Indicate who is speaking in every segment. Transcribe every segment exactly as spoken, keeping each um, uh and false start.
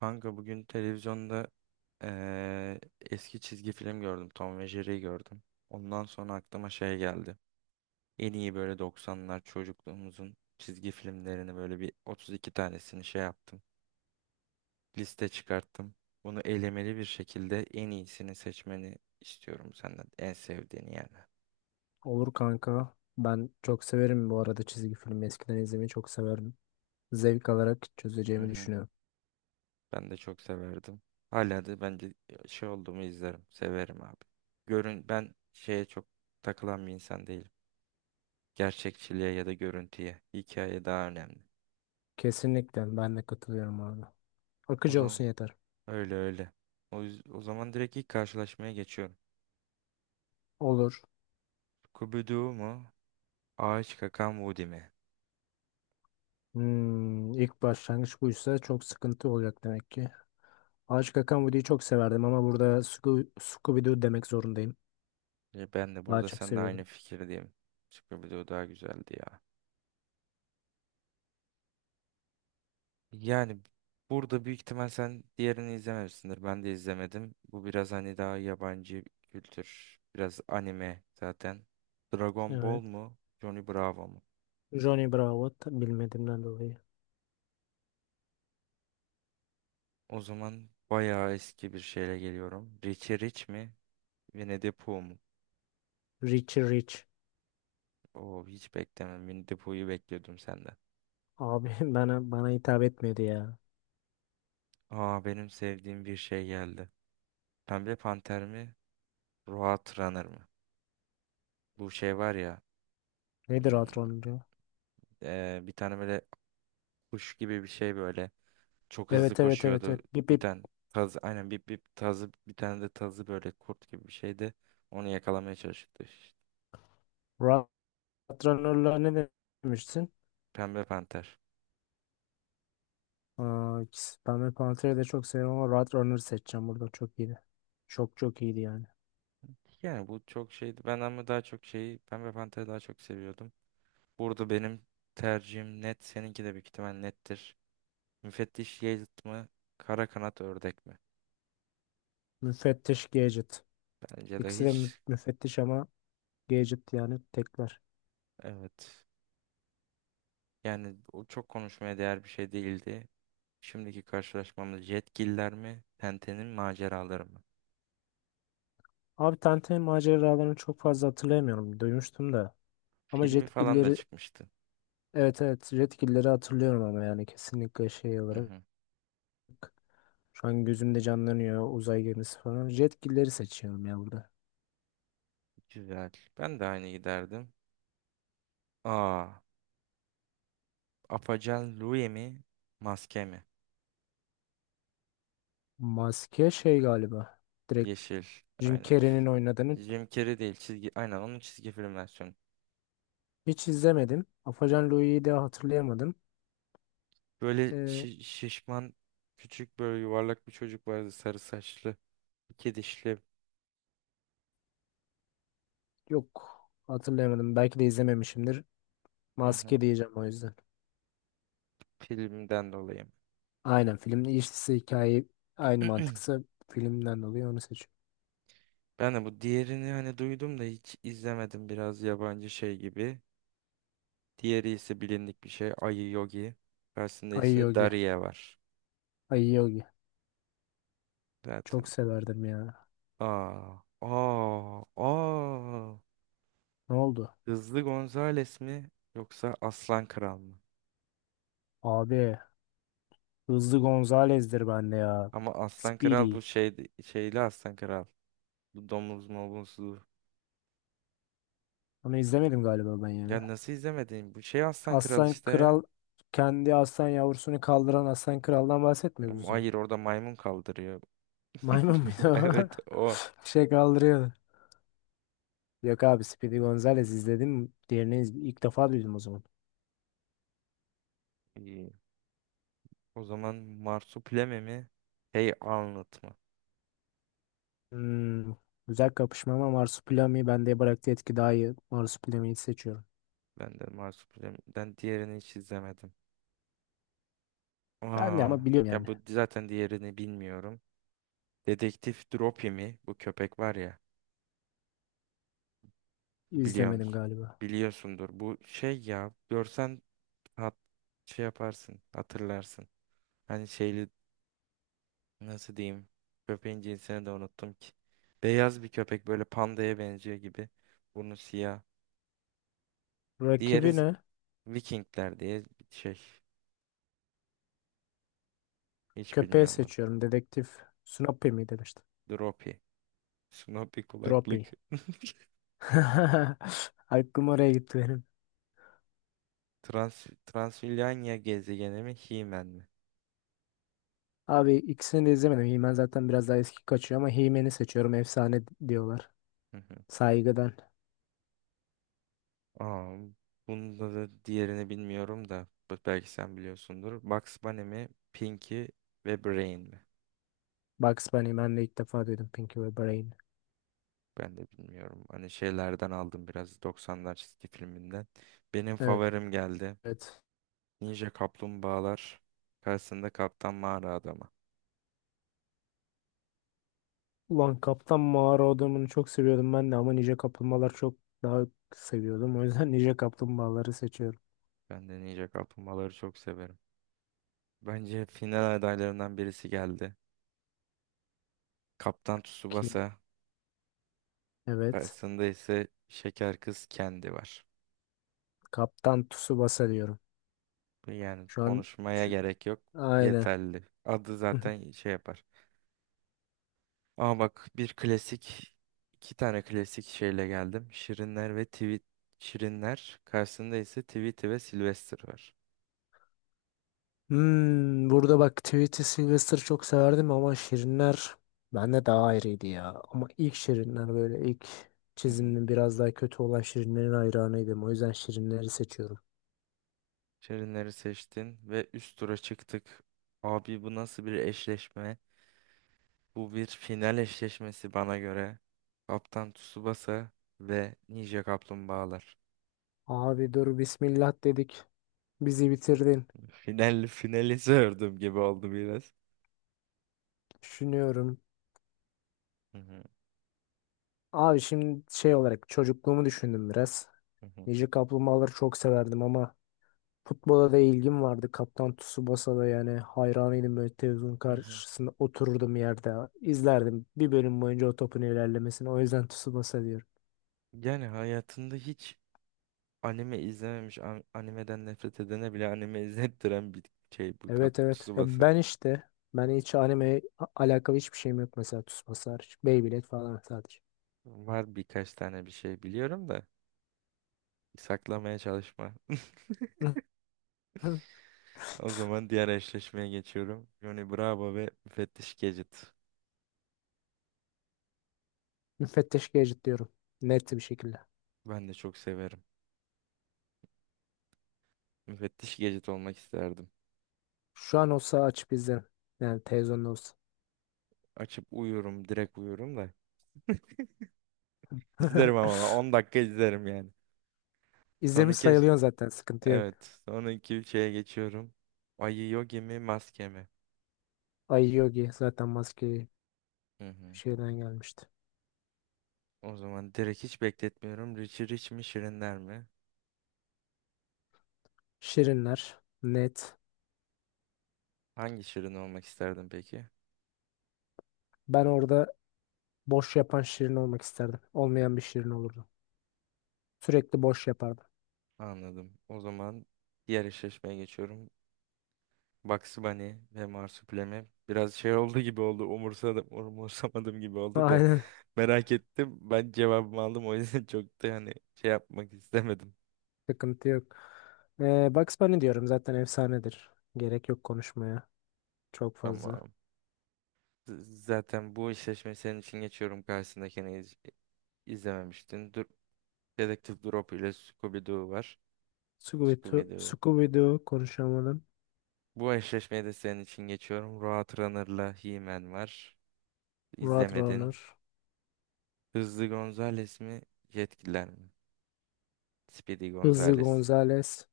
Speaker 1: Kanka bugün televizyonda eee, eski çizgi film gördüm. Tom ve Jerry'yi gördüm. Ondan sonra aklıma şey geldi. En iyi böyle doksanlar çocukluğumuzun çizgi filmlerini böyle bir otuz iki tanesini şey yaptım. Liste çıkarttım. Bunu elemeli bir şekilde en iyisini seçmeni istiyorum senden. En sevdiğini yani.
Speaker 2: Olur kanka. Ben çok severim bu arada çizgi filmi. Eskiden izlemeyi çok severdim. Zevk alarak
Speaker 1: Hı
Speaker 2: çözeceğimi
Speaker 1: hı.
Speaker 2: düşünüyorum.
Speaker 1: Ben de çok severdim. Hala da bence şey olduğumu izlerim. Severim abi. Görün ben şeye çok takılan bir insan değilim. Gerçekçiliğe ya da görüntüye. Hikaye daha önemli.
Speaker 2: Kesinlikle ben de katılıyorum abi.
Speaker 1: O
Speaker 2: Akıcı
Speaker 1: zaman
Speaker 2: olsun yeter.
Speaker 1: öyle öyle. O, yüz- o zaman direkt ilk karşılaşmaya geçiyorum.
Speaker 2: Olur.
Speaker 1: Scooby-Doo mu? Ağaç kakan Woody mi?
Speaker 2: Hmm, ilk başlangıç buysa çok sıkıntı olacak demek ki. Ağaç Kakan Video'yu çok severdim ama burada Sco- Scooby-Doo demek zorundayım.
Speaker 1: E, Ben de
Speaker 2: Daha
Speaker 1: burada
Speaker 2: çok
Speaker 1: seninle aynı
Speaker 2: seviyordum.
Speaker 1: fikirdeyim. Scooby-Doo daha güzeldi ya. Yani burada büyük ihtimal sen diğerini izlememişsindir. Ben de izlemedim. Bu biraz hani daha yabancı kültür. Biraz anime zaten. Dragon Ball
Speaker 2: Evet.
Speaker 1: mu? Johnny Bravo mu?
Speaker 2: Johnny Bravo ta- bilmediğimden dolayı.
Speaker 1: O zaman bayağı eski bir şeyle geliyorum. Richie Rich mi? Winnie the Pooh mu?
Speaker 2: Richie Rich.
Speaker 1: Oo, hiç beklemem. Winnie the Pooh'yu bekliyordum senden.
Speaker 2: Abi bana bana hitap etmedi ya.
Speaker 1: Aa, benim sevdiğim bir şey geldi. Pembe Panter mi? Roadrunner Runner mı? Bu şey var ya.
Speaker 2: Nedir
Speaker 1: hmm,
Speaker 2: hatırlamıyorum.
Speaker 1: ee, Bir tane böyle kuş gibi bir şey böyle. Çok hızlı
Speaker 2: Evet, evet, evet,
Speaker 1: koşuyordu.
Speaker 2: evet. Bip
Speaker 1: Bir
Speaker 2: bip.
Speaker 1: tane tazı. Aynen bir, bir tazı. Bir tane de tazı böyle kurt gibi bir şeydi. Onu yakalamaya çalışıyordu işte.
Speaker 2: Rahat Runner'la ne demiştin?
Speaker 1: Pembe Panter.
Speaker 2: Aa, ikisi- ben de Pantera'yı da çok seviyorum ama Rahat Runner'ı seçeceğim burada. Çok iyiydi. Çok çok iyiydi yani.
Speaker 1: Yani bu çok şeydi. Ben ama daha çok şeyi Pembe Panter'i daha çok seviyordum. Burada benim tercihim net. Seninki de büyük ihtimal nettir. Müfettiş Yiğit mi? Kara kanat ördek mi?
Speaker 2: Müfettiş Gadget.
Speaker 1: Bence de
Speaker 2: İkisi de mü-
Speaker 1: hiç,
Speaker 2: müfettiş ama Gadget yani tekler.
Speaker 1: evet. Yani o çok konuşmaya değer bir şey değildi. Şimdiki karşılaşmamız Jetgiller mi? Tenten'in maceraları mı?
Speaker 2: Abi Tenten maceralarını çok fazla hatırlayamıyorum. Duymuştum da. Ama
Speaker 1: Filmi falan da
Speaker 2: Jetgiller'i,
Speaker 1: çıkmıştı.
Speaker 2: evet evet, Jetgiller'i hatırlıyorum ama yani kesinlikle şey
Speaker 1: Hı
Speaker 2: olarak.
Speaker 1: hı.
Speaker 2: Şu an gözümde canlanıyor uzay gemisi falan. Jetgiller'i seçiyorum ya burada.
Speaker 1: Güzel. Ben de aynı giderdim. Aa, Apacan Louie mi? Maske mi?
Speaker 2: Maske şey galiba.
Speaker 1: Yeşil.
Speaker 2: Jim
Speaker 1: Aynen.
Speaker 2: Carrey'nin oynadığını
Speaker 1: Jim Carrey değil. Çizgi. Aynen onun çizgi film versiyonu.
Speaker 2: hiç izlemedim. Afacan Louie'yi de hatırlayamadım.
Speaker 1: Böyle
Speaker 2: Ee,
Speaker 1: şi- şişman küçük böyle yuvarlak bir çocuk vardı sarı saçlı. İki dişli.
Speaker 2: Yok, hatırlayamadım. Belki de izlememişimdir.
Speaker 1: Hı hı.
Speaker 2: Maske diyeceğim o yüzden.
Speaker 1: Filmden dolayı.
Speaker 2: Aynen filmin işlisi hikaye aynı mantıksa filmden dolayı onu seçiyorum.
Speaker 1: Ben de bu diğerini hani duydum da hiç izlemedim. Biraz yabancı şey gibi. Diğeri ise bilindik bir şey. Ayı Yogi. Karşısında
Speaker 2: Ayı
Speaker 1: ise
Speaker 2: Yogi.
Speaker 1: Daria var.
Speaker 2: Ayı Yogi. Çok
Speaker 1: Zaten.
Speaker 2: severdim ya.
Speaker 1: Aa, aa, aa.
Speaker 2: Ne oldu?
Speaker 1: Hızlı Gonzales mi yoksa Aslan Kral mı?
Speaker 2: Abi Hızlı Gonzalez'dir bende ya.
Speaker 1: Ama Aslan Kral
Speaker 2: Speedy.
Speaker 1: bu şey şeyli Aslan Kral. Bu domuz mobuzlu.
Speaker 2: Onu izlemedim galiba ben
Speaker 1: Ya
Speaker 2: ya.
Speaker 1: nasıl izlemedin? Bu şey Aslan Kral
Speaker 2: Aslan
Speaker 1: işte.
Speaker 2: Kral kendi aslan yavrusunu kaldıran aslan kraldan bahsetmiyoruz o
Speaker 1: Ama
Speaker 2: zaman.
Speaker 1: hayır, orada maymun kaldırıyor.
Speaker 2: Maymun bir de o.
Speaker 1: Evet, o.
Speaker 2: Şey kaldırıyordu. Yok abi Speedy Gonzales izledim. Diğerini iz- ilk defa duydum o zaman.
Speaker 1: İyi. O zaman Marsupilami mi? Hey Arnold mı?
Speaker 2: Hmm, güzel kapışma ama Marsupilami bende bıraktığı etki daha iyi. Marsupilami'yi seçiyorum.
Speaker 1: Ben de Marsupilami'den diğerini hiç izlemedim.
Speaker 2: Ben de
Speaker 1: Aa,
Speaker 2: ama biliyorum
Speaker 1: ya
Speaker 2: yani.
Speaker 1: bu zaten diğerini bilmiyorum. Dedektif Dropi mi? Bu köpek var ya. Biliyor
Speaker 2: İzlemedim
Speaker 1: musun?
Speaker 2: galiba.
Speaker 1: Biliyorsundur. Bu şey ya. Görsen hat, şey yaparsın. Hatırlarsın. Hani şeyli, nasıl diyeyim? Köpeğin cinsini de unuttum ki. Beyaz bir köpek, böyle pandaya benziyor gibi. Burnu siyah. Diğeri
Speaker 2: Rakibi ne?
Speaker 1: Vikingler diye bir şey. Hiç
Speaker 2: Köpeği
Speaker 1: bilmiyorum ben.
Speaker 2: seçiyorum. Dedektif Snoopy mi demiştim.
Speaker 1: Dropi. Snoopy
Speaker 2: Droppy.
Speaker 1: kulaklık.
Speaker 2: Aklım oraya gitti benim.
Speaker 1: Trans Transilvanya gezegeni mi? He-Man mi?
Speaker 2: Abi ikisini de izlemedim. He-Man zaten biraz daha eski kaçıyor ama He-Man'i seçiyorum. Efsane diyorlar.
Speaker 1: Hı hı.
Speaker 2: Saygıdan.
Speaker 1: Aa, bunda da diğerini bilmiyorum da b- belki sen biliyorsundur. Bugs Bunny mi? Pinky ve Brain mi?
Speaker 2: Bugs Bunny, ben de ilk defa duydum Pinky ve Brain.
Speaker 1: Ben de bilmiyorum. Hani şeylerden aldım biraz, doksanlar çizgi filminden. Benim favorim geldi.
Speaker 2: Evet.
Speaker 1: Ninja Kaplumbağalar. Karşısında Kaptan Mağara Adamı.
Speaker 2: Ulan Kaptan Mağara adamını çok seviyordum ben de ama Ninja Kaplumbağalar çok daha seviyordum. O yüzden Ninja Kaplumbağaları seçiyorum.
Speaker 1: Ben de Ninja Kaplumbağaları çok severim. Bence final adaylarından birisi geldi. Kaptan
Speaker 2: Ki
Speaker 1: Tsubasa
Speaker 2: evet.
Speaker 1: karşısında ise Şeker Kız Kendi var.
Speaker 2: Kaptan Tsubasa diyorum.
Speaker 1: Bu, yani
Speaker 2: Şu an
Speaker 1: konuşmaya
Speaker 2: şu,
Speaker 1: gerek yok.
Speaker 2: aynen.
Speaker 1: Yeterli. Adı zaten şey yapar. Ama bak, bir klasik iki tane klasik şeyle geldim. Şirinler ve Tweet Şirinler karşısında ise Tweety ve Sylvester var.
Speaker 2: Hmm, burada bak Tweety Sylvester çok severdim ama Şirinler bende daha ayrıydı ya. Ama ilk Şirinler böyle ilk
Speaker 1: Hı hı.
Speaker 2: çiziminin biraz daha kötü olan Şirinlerin hayranıydım. O yüzden Şirinleri seçiyorum.
Speaker 1: Şirinleri seçtin ve üst tura çıktık. Abi bu nasıl bir eşleşme? Bu bir final eşleşmesi bana göre. Kaptan Tsubasa ve Ninja Kaplumbağalar.
Speaker 2: Abi dur bismillah dedik. Bizi bitirdin.
Speaker 1: Final, finali sordum gibi oldu biraz.
Speaker 2: Düşünüyorum.
Speaker 1: Hı hı,
Speaker 2: Abi şimdi şey olarak çocukluğumu düşündüm biraz.
Speaker 1: hı hı,
Speaker 2: Nice Kaplumbağaları çok severdim ama futbola da ilgim vardı. Kaptan Tsubasa'da yani hayranıydım, böyle televizyonun
Speaker 1: hı hı.
Speaker 2: karşısında otururdum yerde. İzlerdim bir bölüm boyunca o topun ilerlemesini. O yüzden Tsubasa diyorum.
Speaker 1: Yani hayatında hiç anime izlememiş, an- animeden nefret edene bile anime izlettiren bir şey bu
Speaker 2: Evet
Speaker 1: Kaptan
Speaker 2: evet. Ya
Speaker 1: Tsubasa.
Speaker 2: ben işte ben hiç anime alakalı hiçbir şeyim yok mesela, Tsubasa hariç. Beyblade falan sadece.
Speaker 1: Var birkaç tane bir şey biliyorum da, saklamaya çalışma. O zaman diğer eşleşmeye geçiyorum. Johnny Bravo ve Müfettiş Gadget.
Speaker 2: Müfettiş Gadget diyorum. Net bir şekilde.
Speaker 1: Ben de çok severim. Müfettiş Gadget olmak isterdim.
Speaker 2: Şu an olsa açıp izlerim. Yani televizyonda olsa.
Speaker 1: Açıp uyurum. Direkt uyurum da. İzlerim ama on dakika izlerim yani.
Speaker 2: İzlemiş
Speaker 1: Sonraki,
Speaker 2: sayılıyorsun zaten, sıkıntı yok.
Speaker 1: evet. Sonraki şeye geçiyorum. Ayı Yogi mi, maske mi?
Speaker 2: Ay Yogi zaten maske
Speaker 1: Hı hı.
Speaker 2: şeyden gelmişti.
Speaker 1: O zaman direkt hiç bekletmiyorum. Richie Rich mi, Şirinler mi?
Speaker 2: Şirinler. Net.
Speaker 1: Hangi Şirin olmak isterdin peki?
Speaker 2: Ben orada boş yapan Şirin olmak isterdim. Olmayan bir Şirin olurdum. Sürekli boş yapardım.
Speaker 1: Anladım. O zaman diğer eşleşmeye geçiyorum. Bugs Bunny ve Marsupilami. Biraz şey oldu gibi oldu. Umursadım, umursamadım gibi oldu da.
Speaker 2: Aynen.
Speaker 1: Merak ettim. Ben cevabımı aldım. O yüzden çok da hani şey yapmak istemedim.
Speaker 2: Sıkıntı yok. Ee, Bugs Bunny diyorum, zaten efsanedir. Gerek yok konuşmaya. Çok fazla.
Speaker 1: Tamam. Z- Zaten bu eşleşmeyi senin için geçiyorum. Karşısındakini iz- izlememiştin. Dur, Dedektif Drop ile Scooby-Doo var.
Speaker 2: Scooby-Doo,
Speaker 1: Scooby-Doo.
Speaker 2: Scooby-Doo konuşamadım.
Speaker 1: Bu eşleşmeyi de senin için geçiyorum. Roadrunner'la He-Man var. İzlemedin.
Speaker 2: Roadrunner.
Speaker 1: Hızlı Gonzales mi? Yetkililer mi? Speedy
Speaker 2: Hızlı
Speaker 1: Gonzales.
Speaker 2: Gonzales.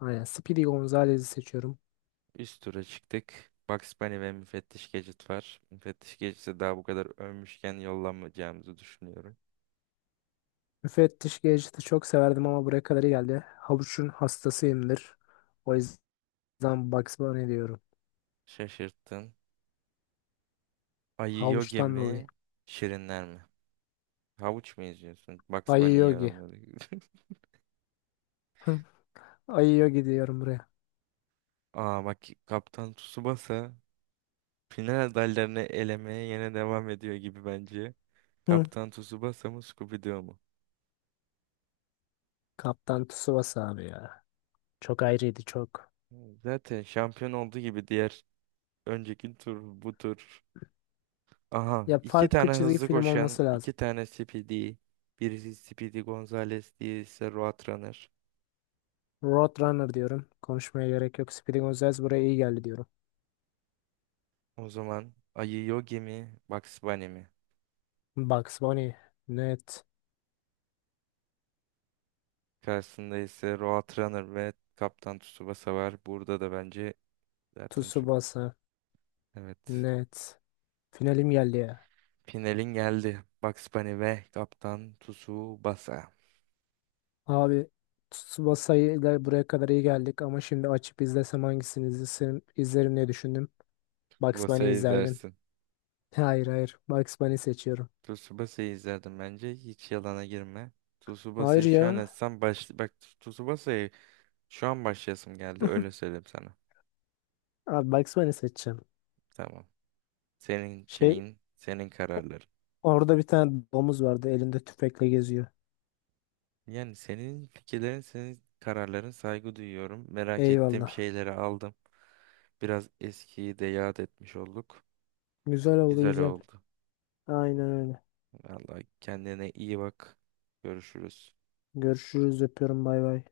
Speaker 2: Aynen. Speedy Gonzales'i seçiyorum.
Speaker 1: Üst tura çıktık. Bugs Bunny ve Müfettiş Gadget var. Müfettiş Gadget'i daha bu kadar övmüşken yollamayacağımızı düşünüyorum.
Speaker 2: Müfettiş Gadget'ı çok severdim ama buraya kadar iyi geldi. Havuç'un hastasıyımdır. O yüzden Bugs Bunny diyorum.
Speaker 1: Şaşırttın. Ayı Yogi
Speaker 2: Havuç'tan dolayı.
Speaker 1: mi? Şirinler mi? Havuç mu eziyorsun? Bugs
Speaker 2: Ayı
Speaker 1: Bunny'yi
Speaker 2: Yogi.
Speaker 1: yorumladı.
Speaker 2: Hı. Ayı Yogi diyorum buraya.
Speaker 1: Aa bak, Kaptan Tsubasa final adaylarını elemeye yine devam ediyor gibi bence.
Speaker 2: Hı.
Speaker 1: Kaptan Tsubasa mı, Scooby-Doo mu?
Speaker 2: Kaptan Tsubasa abi ya. Çok ayrıydı çok.
Speaker 1: Zaten şampiyon olduğu gibi diğer, önceki tur, bu tur. Aha,
Speaker 2: Ya
Speaker 1: iki
Speaker 2: farklı
Speaker 1: tane
Speaker 2: çizgi
Speaker 1: hızlı
Speaker 2: film
Speaker 1: koşan,
Speaker 2: olması
Speaker 1: iki
Speaker 2: lazım.
Speaker 1: tane Speedy. Birisi Speedy Gonzales, diğerisi Roadrunner.
Speaker 2: Roadrunner diyorum. Konuşmaya gerek yok. Speeding Gonzales buraya iyi geldi diyorum.
Speaker 1: O zaman Ayı Yogi mi, Bugs Bunny mi?
Speaker 2: Bugs Bunny. Net.
Speaker 1: Karşısında ise Roadrunner ve Kaptan Tsubasa var. Burada da bence zaten çok,
Speaker 2: Tsubasa.
Speaker 1: evet.
Speaker 2: Net. Finalim geldi ya.
Speaker 1: Finalin geldi. Bugs Bunny ve Kaptan Tsubasa.
Speaker 2: Abi Tsubasa ile buraya kadar iyi geldik ama şimdi açıp izlesem hangisini izlerim, izlerim diye düşündüm. Bugs Bunny
Speaker 1: Tsubasa'yı
Speaker 2: izlerdim.
Speaker 1: izlersin.
Speaker 2: Hayır hayır, Bugs Bunny seçiyorum.
Speaker 1: Tsubasa'yı izlerdim bence. Hiç yalana girme.
Speaker 2: Hayır
Speaker 1: Tsubasa'yı şu an
Speaker 2: ya.
Speaker 1: etsem baş... Bak, Tsubasa'yı şu an başlayasım geldi. Öyle söyleyeyim sana.
Speaker 2: Abi Bugs Bunny seçeceğim.
Speaker 1: Tamam. Senin
Speaker 2: Şey,
Speaker 1: şeyin, senin kararların.
Speaker 2: orada bir tane domuz vardı, elinde tüfekle geziyor.
Speaker 1: Yani senin fikirlerin, senin kararların, saygı duyuyorum. Merak ettiğim
Speaker 2: Eyvallah.
Speaker 1: şeyleri aldım. Biraz eskiyi de yad etmiş olduk.
Speaker 2: Güzel oldu
Speaker 1: Güzel
Speaker 2: güzel.
Speaker 1: oldu.
Speaker 2: Aynen öyle.
Speaker 1: Vallahi kendine iyi bak. Görüşürüz.
Speaker 2: Görüşürüz, öpüyorum, bay bay.